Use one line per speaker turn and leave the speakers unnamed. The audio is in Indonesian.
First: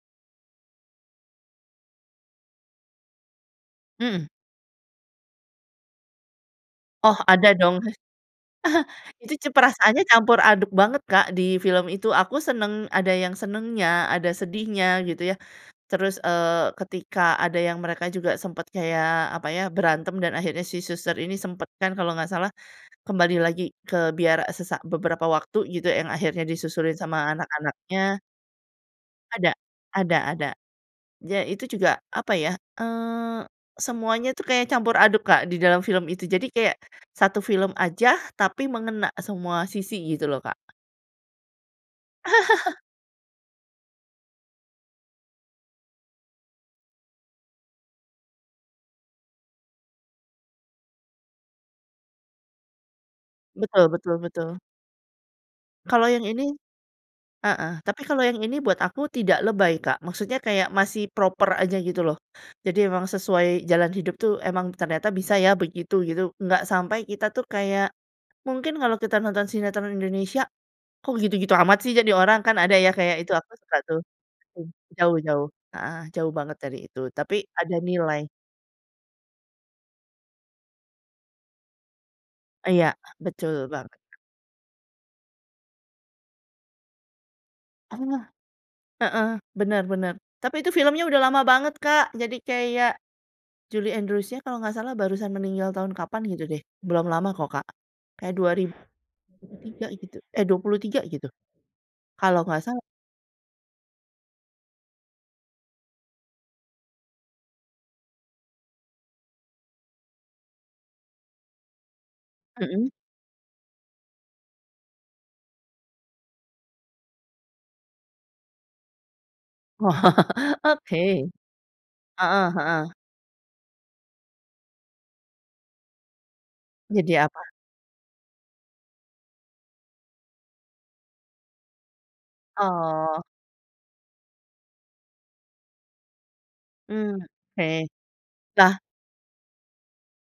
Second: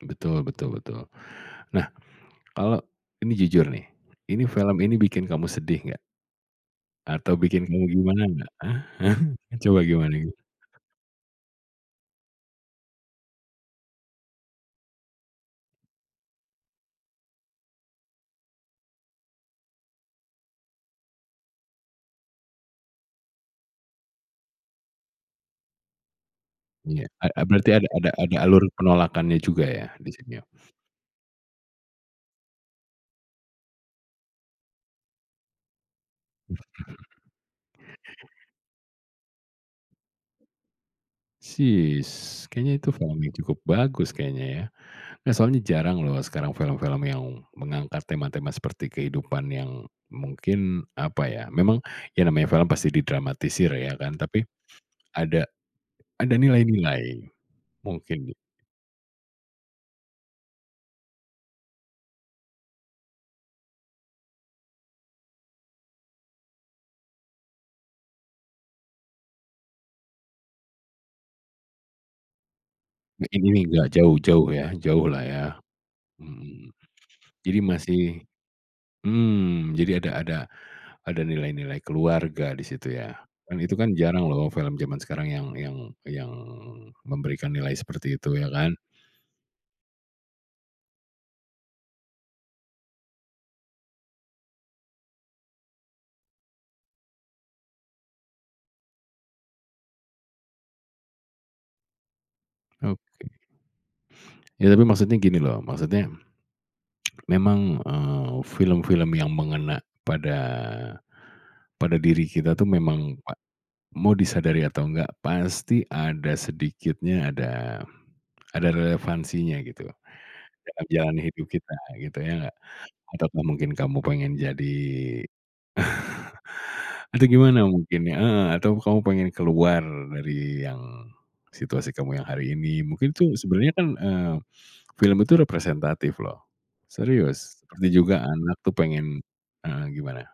E betul betul betul. Nah, kalau ini jujur nih,
Mhm.
ini film ini bikin kamu sedih, nggak?
Oh,
Atau
ada
bikin
dong.
kamu gimana nggak? Ah hah,
Itu cu
coba
perasannya
gimana
campur
gimana?
aduk banget, Kak, di film itu. Aku seneng ada yang senengnya, ada sedihnya gitu ya. Terus, eee, ketika ada yang mereka juga sempet kayak apa ya, berantem dan akhirnya si suster ini sempet kan kalau nggak salah, kembali lagi ke biara, eee, se sak beberapa waktu, gitu. Yang akhirnya disusurin
Iya.
sama
A a berarti ada ada
anak-anaknya
ada alur penolakannya
Ada,
juga ya, di
ada
scene-nya?
ada. Ya itu juga, apa ya, eee, semuanya itu kayak campur aduk, Kak, di dalam film itu. Jadi kayak,
Mhm.
satu film aja, tapi mengena semua sisi, gitu loh Kak.
Sis, kayaknya itu film yang cukup bagus kayaknya, ya? Nggak, soalnya jarang loh, sekarang film-film yang mengangkat tema-tema seperti kehidupan yang mungkin, apa ya, memang, ya namanya film pasti didramatisir
Betul
ya,
betul
kan? Tapi,
betul.
ada
Kalau yang
ada
ini
nilai-nilai
heeh, tapi
mungkin
kalau
tuh.
yang ini buat aku tidak lebay, Kak. Maksudnya kayak masih proper aja, gitu loh. Jadi emang sesuai jalan hidup tuh, emang ternyata bisa ya, begitu, gitu. Nggak sampai kita tuh, kayak mungkin kalau kita nonton sinetron Indonesia, "Kok gitu-gitu amat sih, jadi orang?" Kan ada ya, kayak itu,
Mungkin
aku
ini,
suka
nggak
tuh
jauh-jauh
tum
ya, jauh
jauh
lah, ya,
jauh, heeh, jauh banget
mhm.
dari itu. Tapi
Jadi
ada
masih
nilai
mhm, jadi ada ada ada nilai-nilai keluarga di
Iya.
situ ya,
Betul
kan itu
banget,
kan,
Kak.
jarang loh film zaman sekarang yang yang yang memberikan nilai seperti
Oh,
itu, ya kan?
heeh, benar benar. Tapi itu filmnya udah lama banget, Kak. Jadi kayak, Julie Andrewsnya kalau nggak salah, barusan meninggal tahun kapan, gitu deh, Belum lama kok, Kak. Kayak 2003 gitu, eh, 23 gitu, kalau nggak salah.
Oke. Ya tapi maksudnya gini loh. Maksudnya, memang, eee, film-film yang mengena pada pada diri kita tuh,
Mhm.
memang pa mau disadari atau enggak, pasti ada sedikitnya ada ada relevansinya gitu. Karena jalan
Oke.
hidup kita, gitu, ya
Heeh
nggak,
heeh.
ataupun mungkin kamu pengen jadi
Jadi
itu
apa?
gimana mungkin iya, heeh, atau kamu pengen keluar dari yang situasi kamu yang hari ini, mungkin
Oh.
itu sebenarnya kan, eee, film itu representatif loh,
Mmm.
serius.
Oke.
Seperti juga anak tuh,
Lah?
pengen heeh, gimana?